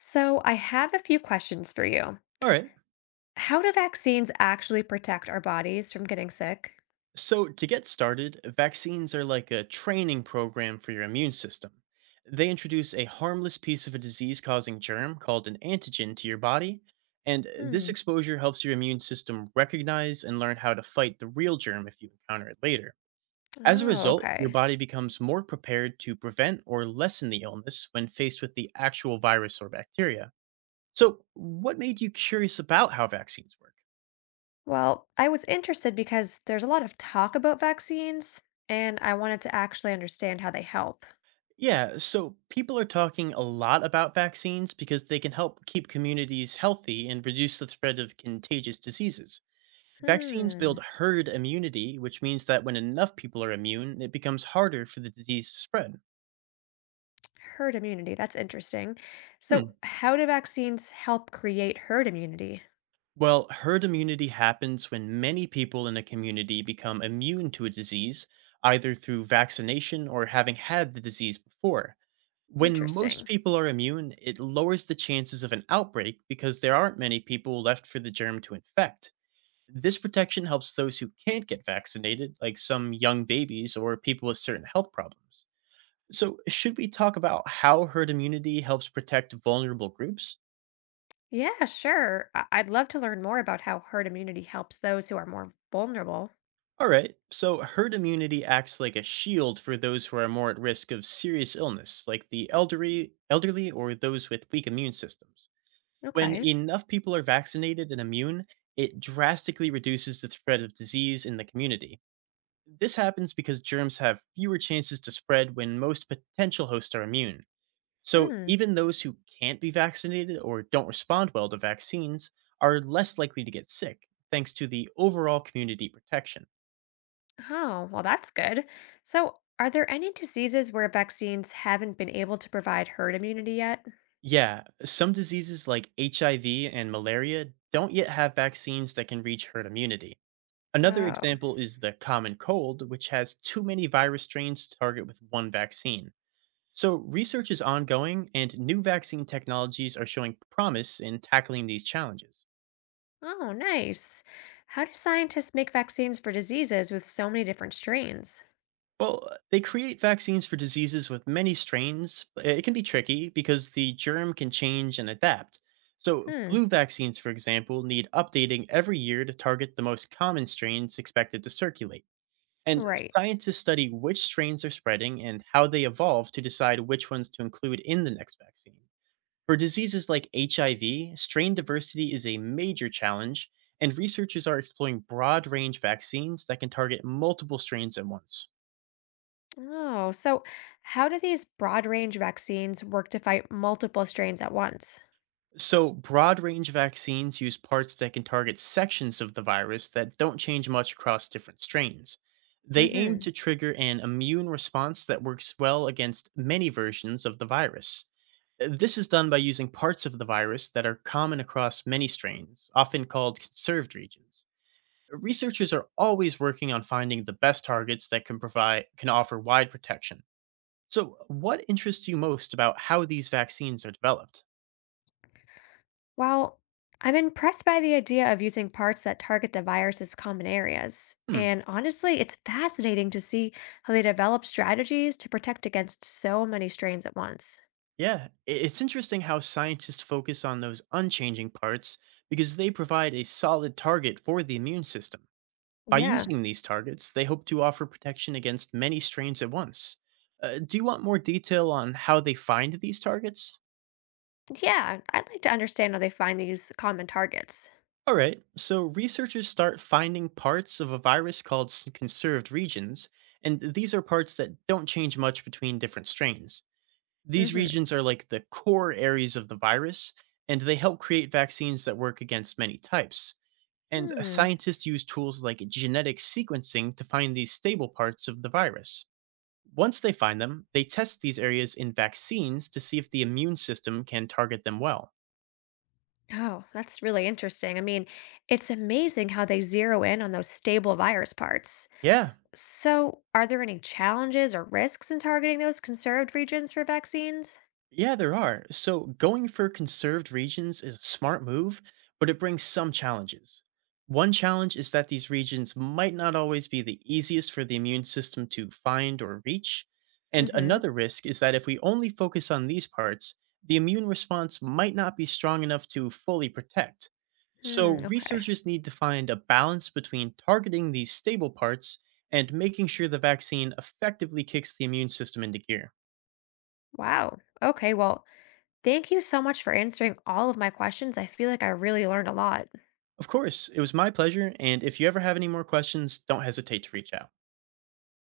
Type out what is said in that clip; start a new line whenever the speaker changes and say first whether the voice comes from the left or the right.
left: So, I have a few questions for you.
right: All right.
left: How do vaccines actually protect our bodies from getting sick?
right: So, to get started, vaccines are like a training program for your immune system. They introduce a harmless piece of a disease causing germ called an antigen to your body, and this
left: Hmm.
right: exposure helps your immune system recognize and learn how to fight the real germ if you encounter it later. As a
left: Oh,
right: result, your
left: okay.
right: body becomes more prepared to prevent or lessen the illness when faced with the actual virus or bacteria. So, what made you curious about how vaccines work?
left: Well, I was interested because there's a lot of talk about vaccines, and I wanted to actually understand how they help.
right: Yeah, so people are talking a lot about vaccines because they can help keep communities healthy and reduce the spread of contagious diseases. Vaccines
left: Hmm.
right: build herd immunity, which means that when enough people are immune, it becomes harder for the disease to spread.
left: Herd immunity. That's interesting. So, how do vaccines help create herd immunity?
right: Well, herd immunity happens when many people in a community become immune to a disease, either through vaccination or having had the disease before. When most
left: Interesting.
right: people are immune, it lowers the chances of an outbreak because there aren't many people left for the germ to infect. This protection helps those who can't get vaccinated, like some young babies or people with certain health problems. So, should we talk about how herd immunity helps protect vulnerable groups?
left: Yeah, sure. I'd love to learn more about how herd immunity helps those who are more vulnerable.
right: All right, so herd immunity acts like a shield for those who are more at risk of serious illness, like the elderly, elderly or those with weak immune systems. When
left: Okay.
right: enough people are vaccinated and immune, it drastically reduces the spread of disease in the community. This happens because germs have fewer chances to spread when most potential hosts are immune. So,
left: Hmm.
right: even those who can't be vaccinated or don't respond well to vaccines are less likely to get sick, thanks to the overall community protection.
left: Oh, well, that's good. So, are there any diseases where vaccines haven't been able to provide herd immunity yet?
right: Yeah, some diseases like HIV and malaria don't yet have vaccines that can reach herd immunity. Another
left: Oh,
right: example is the common cold, which has too many virus strains to target with one vaccine. So, research is ongoing, and new vaccine technologies are showing promise in tackling these challenges.
left: oh, nice. How do scientists make vaccines for diseases with so many different strains?
right: Well, they create vaccines for diseases with many strains, but it can be tricky because the germ can change and adapt. So,
left: Hmm,
right: flu vaccines, for example, need updating every year to target the most common strains expected to circulate. And
left: right.
right: scientists study which strains are spreading and how they evolve to decide which ones to include in the next vaccine. For diseases like HIV, strain diversity is a major challenge, and researchers are exploring broad range vaccines that can target multiple strains at once.
left: Oh, so how do these broad range vaccines work to fight multiple strains at once?
right: So, broad range vaccines use parts that can target sections of the virus that don't change much across different strains.
left: Mm
right: They aim
left: hmm.
right: to trigger an immune response that works well against many versions of the virus. This is done by using parts of the virus that are common across many strains, often called conserved regions. Researchers are always working on finding the best targets that can provide can offer wide protection. So, what interests you most about how these vaccines are developed?
left: Well, I'm impressed by the idea of using parts that target the virus's common areas.
right: Hmm.
left: And honestly, it's fascinating to see how they develop strategies to protect against so many strains at once.
right: Yeah, it's interesting how scientists focus on those unchanging parts because they provide a solid target for the immune system. By
left: Yeah.
right: using these targets, they hope to offer protection against many strains at once. Do you want more detail on how they find these targets?
left: Yeah, I'd like to understand how they find these common targets.
right: All right, so researchers start finding parts of a virus called conserved regions, and these are parts that don't change much between different strains. These
left: Mm-hmm.
right: regions are like the core areas of the virus, and they help create vaccines that work against many types. And
left: Hmm.
right: scientists use tools like genetic sequencing to find these stable parts of the virus. Once they find them, they test these areas in vaccines to see if the immune system can target them well.
left: Oh, that's really interesting. I mean, it's amazing how they zero in on those stable virus parts.
right: Yeah,
left: So, are there any challenges or risks in targeting those conserved regions for vaccines?
right: Yeah, there are. So going for conserved regions is a smart move, but it brings some challenges. One challenge is that these regions might not always be the easiest for the immune system to find or reach. And
left: Mm-hmm.
right: another risk is that if we only focus on these parts, the immune response might not be strong enough to fully protect.
left: Hmm.
right: So
left: Okay.
right: researchers need to find a balance between targeting these stable parts and making sure the vaccine effectively kicks the immune system into gear.
left: Wow. Okay. Well, thank you so much for answering all of my questions. I feel like I really learned a lot.
right: Of course, it was my pleasure. And if you ever have any more questions, don't hesitate to reach out.